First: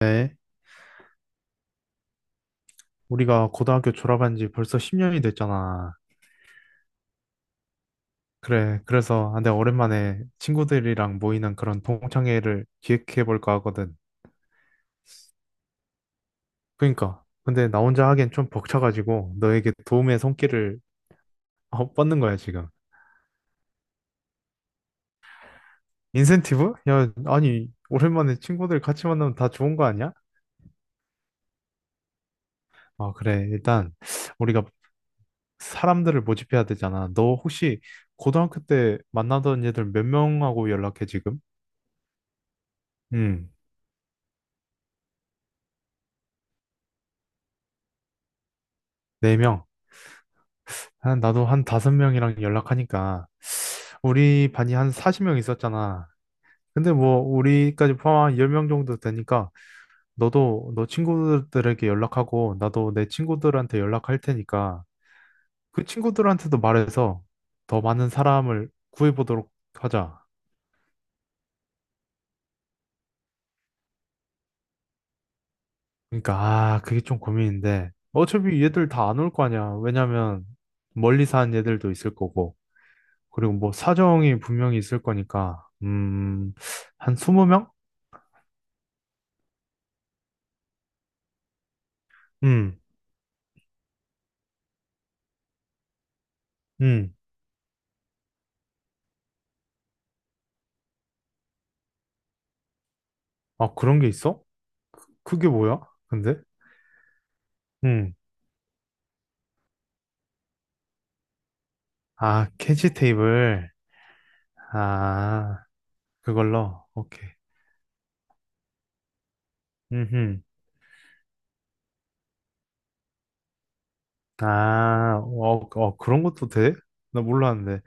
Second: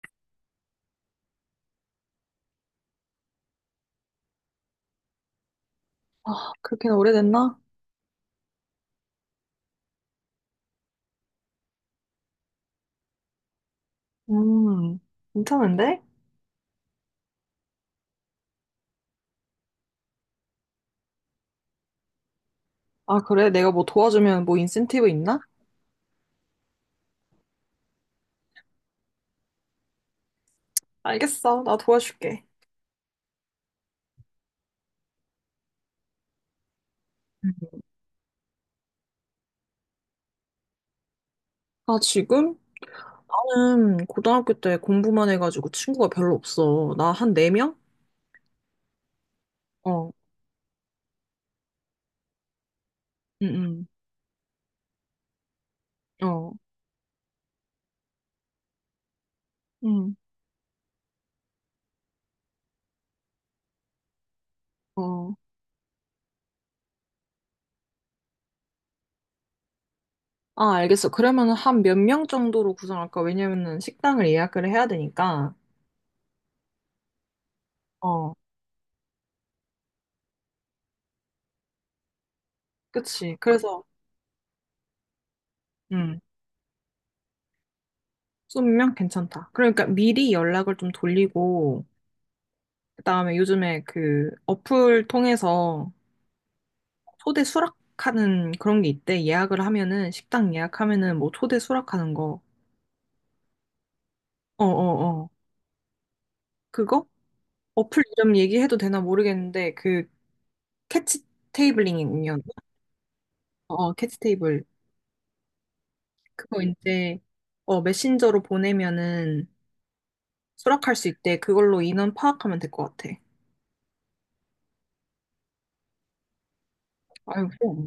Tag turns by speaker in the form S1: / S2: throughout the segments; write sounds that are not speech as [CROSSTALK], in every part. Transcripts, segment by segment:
S1: 네, 우리가 고등학교 졸업한 지 벌써 10년이 됐잖아.
S2: 아, 그렇게는 오래됐나?
S1: 그래, 그래서 내가 오랜만에 친구들이랑 모이는 그런 동창회를 기획해 볼까 하거든.
S2: 음, 괜찮은데?
S1: 그러니까, 근데 나 혼자 하기엔 좀 벅차가지고 너에게 도움의 손길을 뻗는 거야, 지금.
S2: 아, 그래? 내가 뭐 도와주면 뭐 인센티브 있나?
S1: 인센티브? 야, 아니, 오랜만에 친구들 같이 만나면 다 좋은 거 아니야?
S2: 알겠어. 나 도와줄게.
S1: 아, 그래, 일단 우리가 사람들을 모집해야 되잖아. 너
S2: 음.
S1: 혹시 고등학교 때 만나던 애들 몇 명하고 연락해, 지금?
S2: 아, 지금?
S1: 음,
S2: 나는 고등학교 때 공부만 해가지고 친구가 별로 없어. 나 한 네명.
S1: 네 명.
S2: 어,
S1: 한 나도 한 다섯 명이랑 연락하니까
S2: 응,
S1: 우리 반이 한 40명 있었잖아.
S2: 응, 어,
S1: 근데 뭐 우리까지 포함한 10명 정도 되니까
S2: 응,
S1: 너도 너 친구들에게 연락하고 나도 내 친구들한테 연락할 테니까
S2: 어.
S1: 그 친구들한테도 말해서 더 많은 사람을 구해보도록 하자.
S2: 아, 알겠어. 그러면 한 몇 명 정도로 구성할까? 왜냐면은 식당을 예약을 해야 되니까.
S1: 그러니까 아 그게 좀 고민인데
S2: 응. 어,
S1: 어차피 얘들 다 안 올 거 아니야. 왜냐면 멀리 사는 얘들도 있을 거고
S2: 그치.
S1: 그리고 뭐
S2: 그래서,
S1: 사정이 분명히 있을 거니까
S2: 응,
S1: 한 20명?
S2: 20명? 괜찮다. 그러니까 미리 연락을 좀 돌리고,
S1: 음.
S2: 그다음에 요즘에 그 어플 통해서
S1: 음.
S2: 초대 수락하는 그런 게 있대. 예약을 하면은 식당 예약하면은 뭐 초대 수락하는 거.
S1: 아, 그런 게 있어?
S2: 어, 어, 어.
S1: 그게 뭐야? 근데?
S2: 그거? 어플
S1: 응.
S2: 이름 얘기해도 되나 모르겠는데 그 캐치 테이블링이군요.
S1: 아, 캐치 테이블.
S2: 어, 어, 캐치 테이블.
S1: 아,
S2: 그거
S1: 그걸로.
S2: 이제
S1: 오케이.
S2: 어 메신저로 보내면은
S1: 음.
S2: 수락할 수 있대. 그걸로 인원 파악하면 될 것 같아.
S1: 아, 어, 어, 그런 것도 돼? 나
S2: 아유,
S1: 몰랐는데.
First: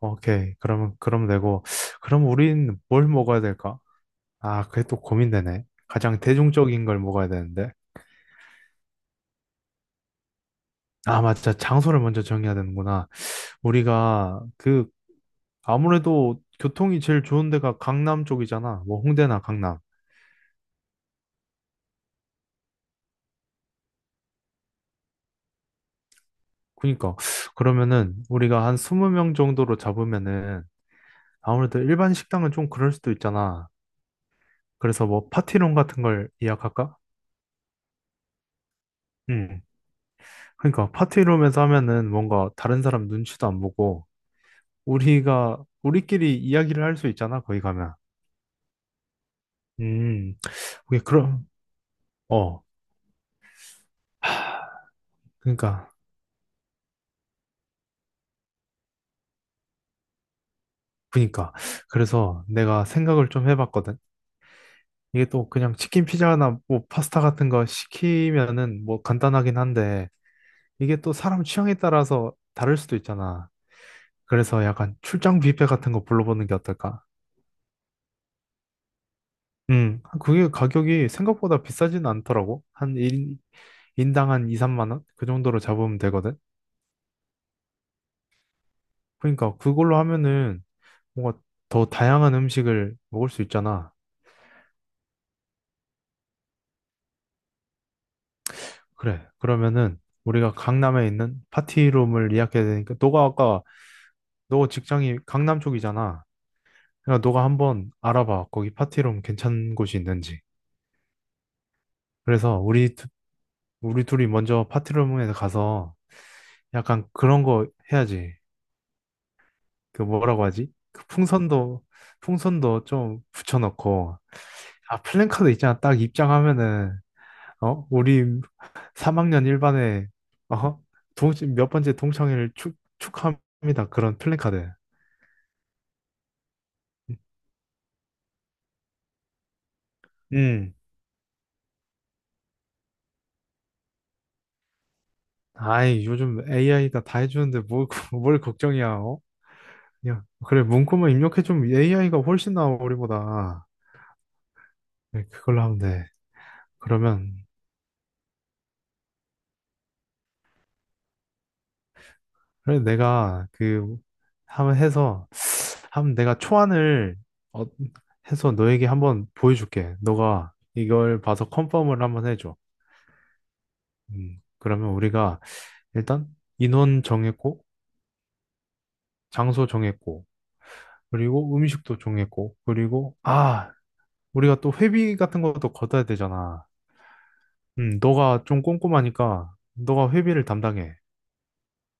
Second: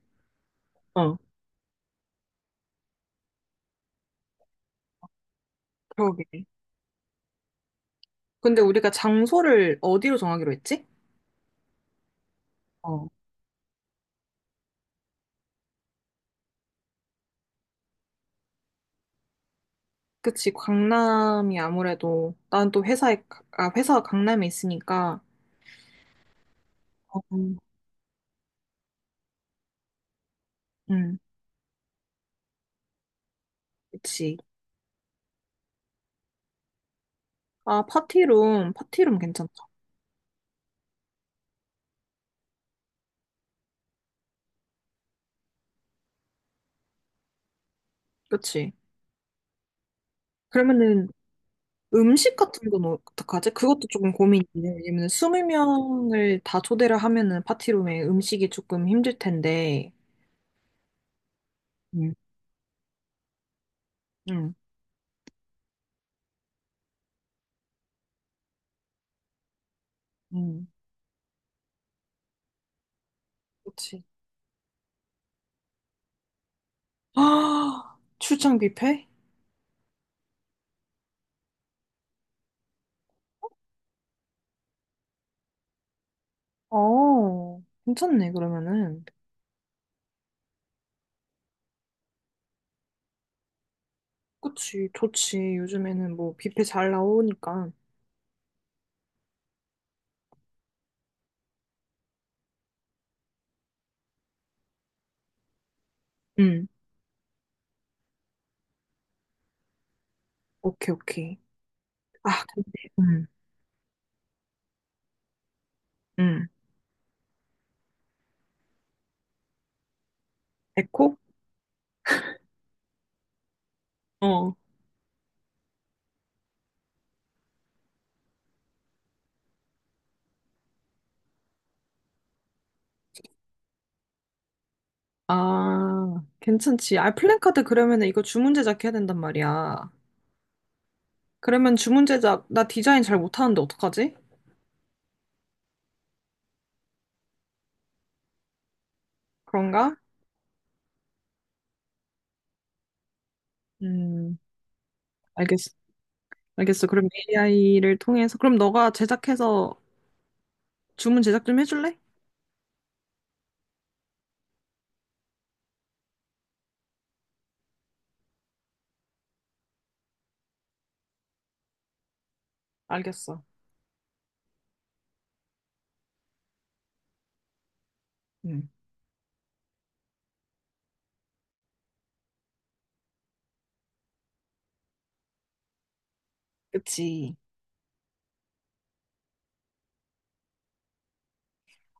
S1: 오케이. 그러면,
S2: 어,
S1: 그럼 되고. 그럼 우린 뭘 먹어야 될까? 아, 그게 또 고민되네. 가장
S2: 그러게.
S1: 대중적인 걸 먹어야 되는데.
S2: 근데 우리가 장소를 어디로 정하기로 했지?
S1: 아, 맞다. 장소를 먼저 정해야 되는구나.
S2: 어.
S1: 우리가 아무래도 교통이 제일 좋은 데가 강남 쪽이잖아. 뭐, 홍대나 강남.
S2: 그치, 강남이 아무래도, 난 또 회사에, 아, 회사가 강남에 있으니까,
S1: 그니까
S2: 어,
S1: 그러면은 우리가 한 20명 정도로 잡으면은
S2: 음,
S1: 아무래도 일반 식당은 좀 그럴 수도 있잖아.
S2: 그치.
S1: 그래서 뭐 파티룸 같은 걸 예약할까?
S2: 아, 파티룸, 파티룸 괜찮다.
S1: 응. 그러니까 파티룸에서 하면은 뭔가 다른 사람 눈치도 안 보고 우리가 우리끼리 이야기를 할 수 있잖아. 거기 가면.
S2: 그치.
S1: 음. 오케이,
S2: 그러면은
S1: 그럼
S2: 음식
S1: 어.
S2: 같은 건 어떡하지? 그것도 조금 고민이네.
S1: 하,
S2: 왜냐면
S1: 그러니까
S2: 20명을 다 초대를 하면은 파티룸에 음식이 조금 힘들 텐데,
S1: 그러니까
S2: 음.
S1: 그래서 내가 생각을 좀 해봤거든.
S2: 음,
S1: 이게 또 그냥 치킨 피자나 뭐 파스타 같은 거 시키면은 뭐 간단하긴 한데
S2: 음,
S1: 이게 또 사람 취향에 따라서 다를 수도 있잖아.
S2: 그치.
S1: 그래서 약간 출장 뷔페 같은 거 불러보는 게 어떨까?
S2: [GASPS] 아, 출장 뷔페?
S1: 그게 가격이 생각보다 비싸진 않더라고. 인당 한 2, 3만 원? 그 정도로 잡으면 되거든.
S2: 어, 괜찮네, 그러면은.
S1: 그러니까 그걸로 하면은 뭔가 더 다양한 음식을 먹을 수 있잖아.
S2: 그치, 좋지. 요즘에는 뭐 뷔페 잘 나오니까.
S1: 그래. 그러면은 우리가 강남에 있는 파티룸을 예약해야 되니까 너가 아까 너 직장이 강남 쪽이잖아.
S2: 음,
S1: 그러니까 너가 한번 알아봐. 거기 파티룸 괜찮은 곳이 있는지.
S2: 오케이, 오케이. 아,
S1: 그래서
S2: 근데,
S1: 우리
S2: 음,
S1: 우리 둘이 먼저 파티룸에 가서
S2: 음,
S1: 약간 그런 거 해야지. 그 뭐라고 하지? 그
S2: 에코?
S1: 풍선도, 풍선도 좀 붙여놓고,
S2: 어.
S1: 아, 플랜카드 있잖아. 딱 입장하면은, 어? 우리 3학년 1반에, 어? 동, 몇 번째 동창회를 축, 축하합니다. 그런 플랜카드.
S2: 아, 괜찮지. 아, 플랜카드 그러면 은 이거 주문 제작해야 된단 말이야.
S1: 음.
S2: 그러면 주문 제작, 나 디자인 잘 못하는데 어떡하지?
S1: 아이, 요즘 AI가 다 해주는데 뭘, [LAUGHS] 뭘 걱정이야, 어?
S2: 그런가?
S1: 그냥, 그래, 문구만 입력해주면 AI가 훨씬 나아, 우리보다.
S2: 음,
S1: 네, 그걸로
S2: 알겠어.
S1: 하면 돼.
S2: 알겠어. 그럼
S1: 그러면
S2: AI를 통해서, 그럼 너가 제작해서 주문 제작 좀 해줄래?
S1: 그래, 내가 그 한번 해서 한번 내가 초안을 어, 해서 너에게 한번 보여줄게. 너가 이걸 봐서 컨펌을 한번 해줘.
S2: 알겠어.
S1: 그러면 우리가 일단 인원 정했고
S2: 음,
S1: 장소 정했고 그리고 음식도 정했고 그리고 아 우리가 또 회비 같은 것도 걷어야 되잖아.
S2: 그치.
S1: 너가 좀 꼼꼼하니까 너가 회비를 담당해.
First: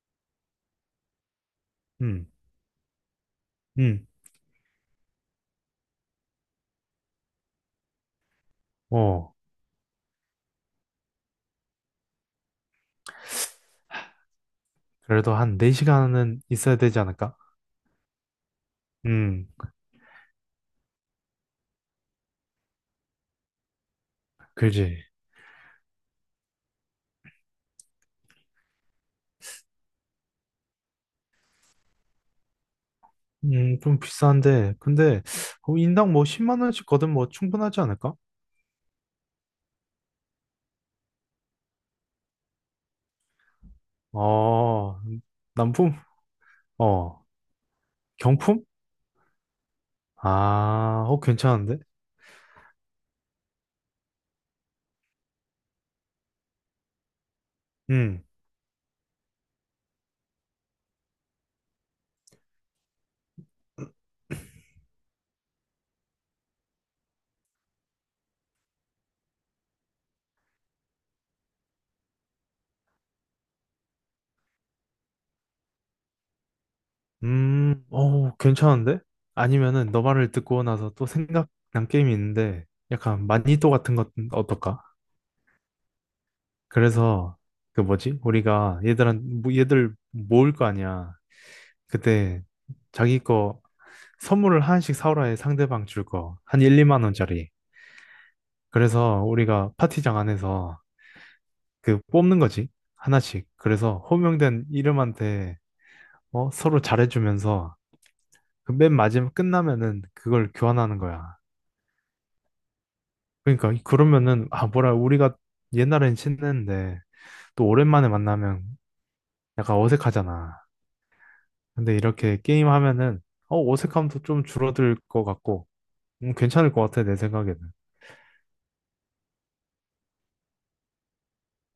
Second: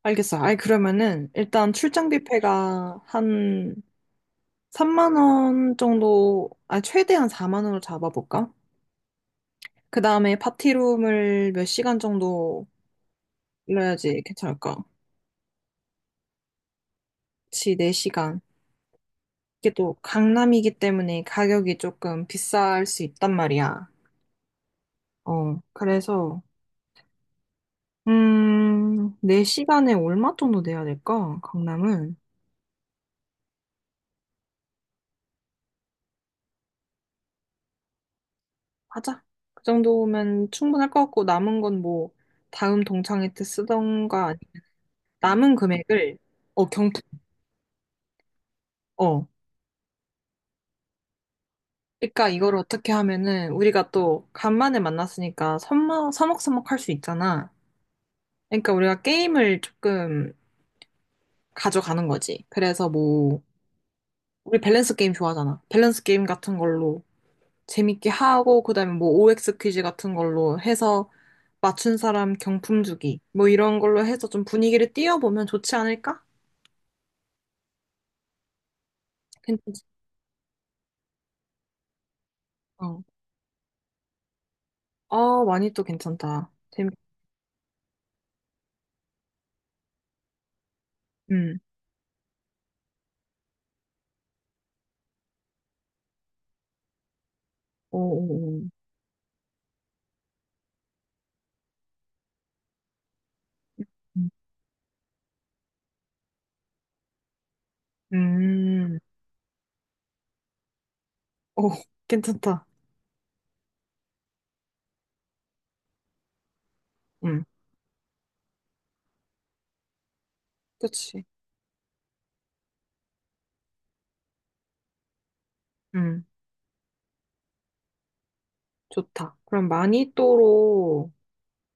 S2: 알겠어. 아이, 그러면은, 일단
S1: 음,
S2: 출장비패가 한
S1: 음,
S2: 3만 원 정도, 아, 최대한 4만 원으로 잡아볼까?
S1: 어
S2: 그 다음에 파티룸을 몇 시간 정도 빌려야지 괜찮을까?
S1: 그래도 한 4시간은 있어야 되지 않을까?
S2: 그치, 4시간.
S1: 음.
S2: 이게 또 강남이기 때문에 가격이 조금 비쌀 수 있단 말이야.
S1: 그지.
S2: 어, 그래서, 4시간에 얼마 정도 내야 될까? 강남은?
S1: 좀 비싼데. 근데, 어, 인당 뭐 10만 원씩 거든 뭐 충분하지 않을까?
S2: 하자. 그 정도면 충분할 것 같고, 남은 건 뭐, 다음 동창회 때 쓰던가,
S1: 어,
S2: 남은
S1: 남품?
S2: 금액을, 어, 경품,
S1: 어, 경품?
S2: 어.
S1: 아, 어, 괜찮은데?
S2: 그러니까 이걸 어떻게 하면은, 우리가 또, 간만에 만났으니까, 서먹할 수 있잖아.
S1: 음,
S2: 그러니까 우리가 게임을 조금 가져가는 거지. 그래서 뭐 우리 밸런스 게임 좋아하잖아. 밸런스 게임 같은 걸로 재밌게 하고 그다음에 뭐 OX 퀴즈 같은 걸로 해서 맞춘 사람 경품 주기 뭐 이런 걸로 해서 좀 분위기를 띄워보면 좋지 않을까?
S1: 어, 괜찮은데?
S2: 괜찮지?
S1: 아니면은 너 말을 듣고 나서 또 생각난 게임이 있는데,
S2: 어.
S1: 약간 마니또 같은 것 어떨까?
S2: 아, 많이 또 괜찮다. 재밌.
S1: 그래서, 그 뭐지? 우리가 얘들한, 뭐 얘들 모을 거 아니야.
S2: 음.
S1: 그때 자기 거 선물을 하나씩 사오라 해 상대방 줄 거. 한 1, 2만 원짜리.
S2: 오, 오, 오.
S1: 그래서 우리가 파티장 안에서 그 뽑는 거지. 하나씩. 그래서
S2: 음.
S1: 호명된 이름한테 서로 잘해주면서 그 맨
S2: 음.
S1: 마지막 끝나면은 그걸 교환하는 거야.
S2: 오, [LAUGHS] 괜찮다.
S1: 그러면은 아 뭐라 우리가 옛날엔 친했는데
S2: 음.
S1: 또 오랜만에 만나면 약간 어색하잖아.
S2: 그렇지.
S1: 근데 이렇게 게임 하면은 어색함도 좀 줄어들 것 같고
S2: 음.
S1: 괜찮을 것 같아 내 생각에는.
S2: 좋다. 그럼 마니또로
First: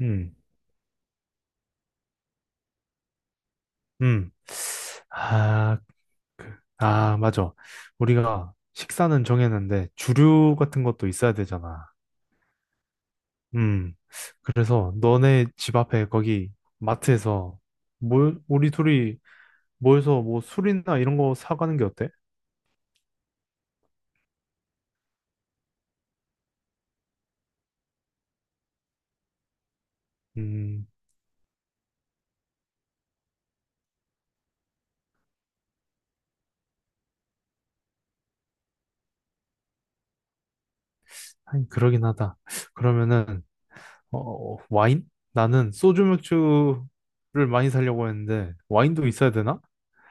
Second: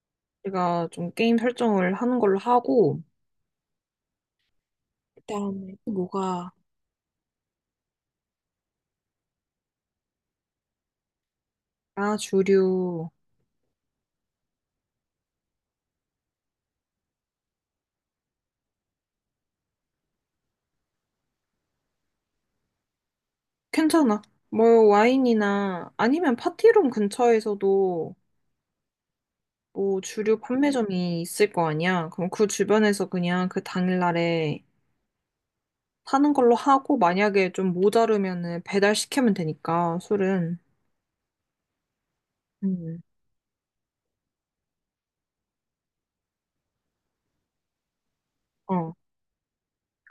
S1: 음.
S2: 우리가 좀 게임 설정을 하는 걸로 하고
S1: 음.
S2: 그다음에
S1: 아,
S2: 또 뭐가.
S1: 그- 아, 맞아. 우리가 식사는 정했는데 주류 같은 것도 있어야 되잖아.
S2: 아, 주류.
S1: 음. 그래서 너네 집 앞에 거기 마트에서 뭘 우리 둘이 모여서 뭐 술이나 이런 거 사가는 게 어때?
S2: 괜찮아. 뭐 와인이나 아니면 파티룸 근처에서도 뭐 주류
S1: 음,
S2: 판매점이 있을 거 아니야. 그럼 그 주변에서 그냥 그 당일날에 사는 걸로 하고, 만약에 좀 모자르면은 배달 시키면 되니까 술은.
S1: 하긴 그러긴 하다.
S2: 음.
S1: 그러면은 어, 와인? 나는 소주 맥주를 많이 사려고 했는데
S2: 어,
S1: 와인도 있어야 되나?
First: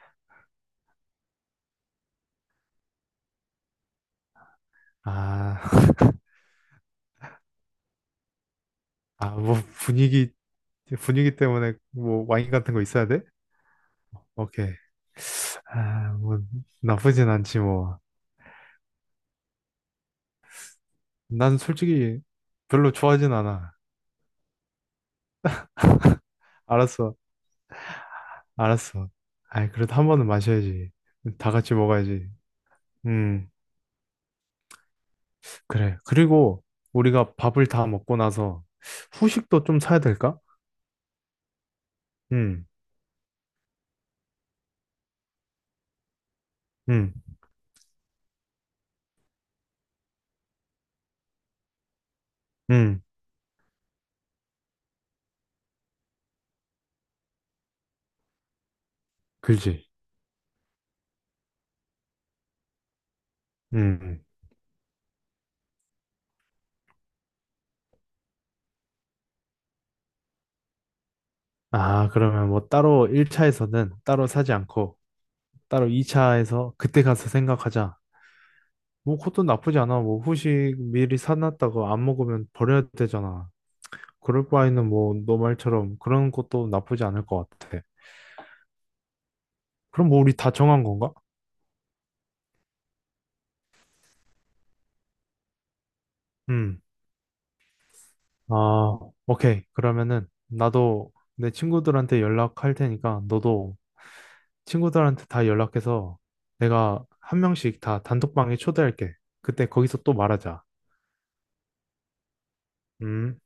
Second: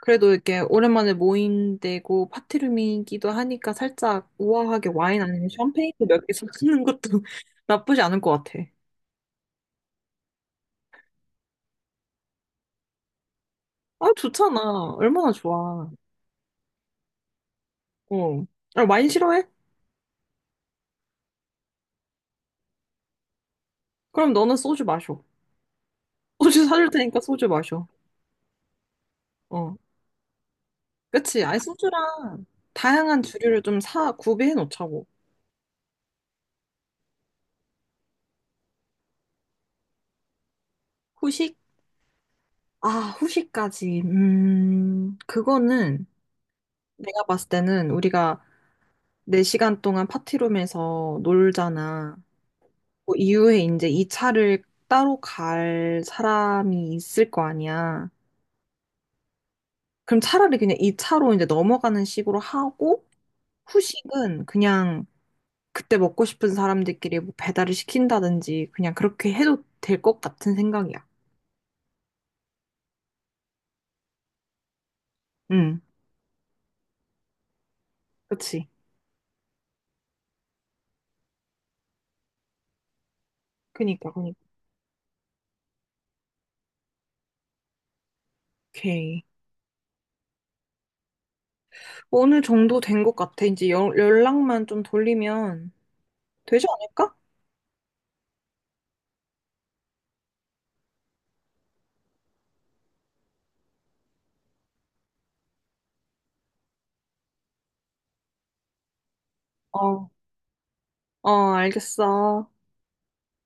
S2: 그래도 이렇게 오랜만에 모인 데고 파티룸이기도 하니까 살짝 우아하게 와인 아니면
S1: 아, [LAUGHS]
S2: 샴페인도 몇 개 사는 것도 [LAUGHS] 나쁘지 않을 것 같아.
S1: 아, 뭐 분위기 분위기 때문에 뭐 와인 같은 거 있어야 돼?
S2: 아,
S1: 오케이.
S2: 좋잖아. 얼마나 좋아.
S1: 아, 뭐 나쁘진 않지 뭐.
S2: 어. 아, 와인 싫어해?
S1: 난 솔직히 별로 좋아하진 않아.
S2: 그럼 너는 소주 마셔. 소주 사줄
S1: 알았어,
S2: 테니까 소주 마셔.
S1: 알았어. 아이,
S2: 어.
S1: 그래도 한 번은 마셔야지.
S2: 그치.
S1: 다
S2: 아니,
S1: 같이 먹어야지.
S2: 소주랑 다양한
S1: 음,
S2: 주류를 좀 사, 구비해 놓자고.
S1: 그래. 그리고 우리가 밥을 다 먹고 나서 후식도 좀 사야 될까?
S2: 후식?
S1: 음,
S2: 아, 후식까지. 그거는
S1: 음,
S2: 내가 봤을 때는 우리가 4시간 동안 파티룸에서 놀잖아.
S1: 음,
S2: 그 이후에 이제 이 차를 따로 갈 사람이 있을 거 아니야.
S1: 그지.
S2: 그럼 차라리 그냥 이 차로 이제 넘어가는 식으로 하고,
S1: 음. 음.
S2: 후식은 그냥 그때 먹고 싶은 사람들끼리 뭐 배달을 시킨다든지 그냥 그렇게 해도 될 것 같은 생각이야.
S1: 아, 그러면 뭐 따로 1차에서는 따로 사지 않고
S2: 응.
S1: 따로 2차에서 그때 가서 생각하자.
S2: 그치?
S1: 뭐 그것도 나쁘지 않아. 뭐 후식 미리 사놨다고 안 먹으면 버려야 되잖아.
S2: 그니까, 그니까.
S1: 그럴 바에는 뭐 너 말처럼 그런 것도 나쁘지 않을 것 같아.
S2: 오케이.
S1: 그럼 뭐 우리 다 정한 건가?
S2: 어느 정도 된 것 같아. 이제 연 연락만 좀 돌리면 되지
S1: 음.
S2: 않을까?
S1: 아, 오케이. 그러면은 나도 내 친구들한테 연락할 테니까 너도 친구들한테 다 연락해서 내가 한 명씩 다 단톡방에 초대할게. 그때 거기서
S2: 어.
S1: 또 말하자.
S2: 어, 알겠어.
S1: 음.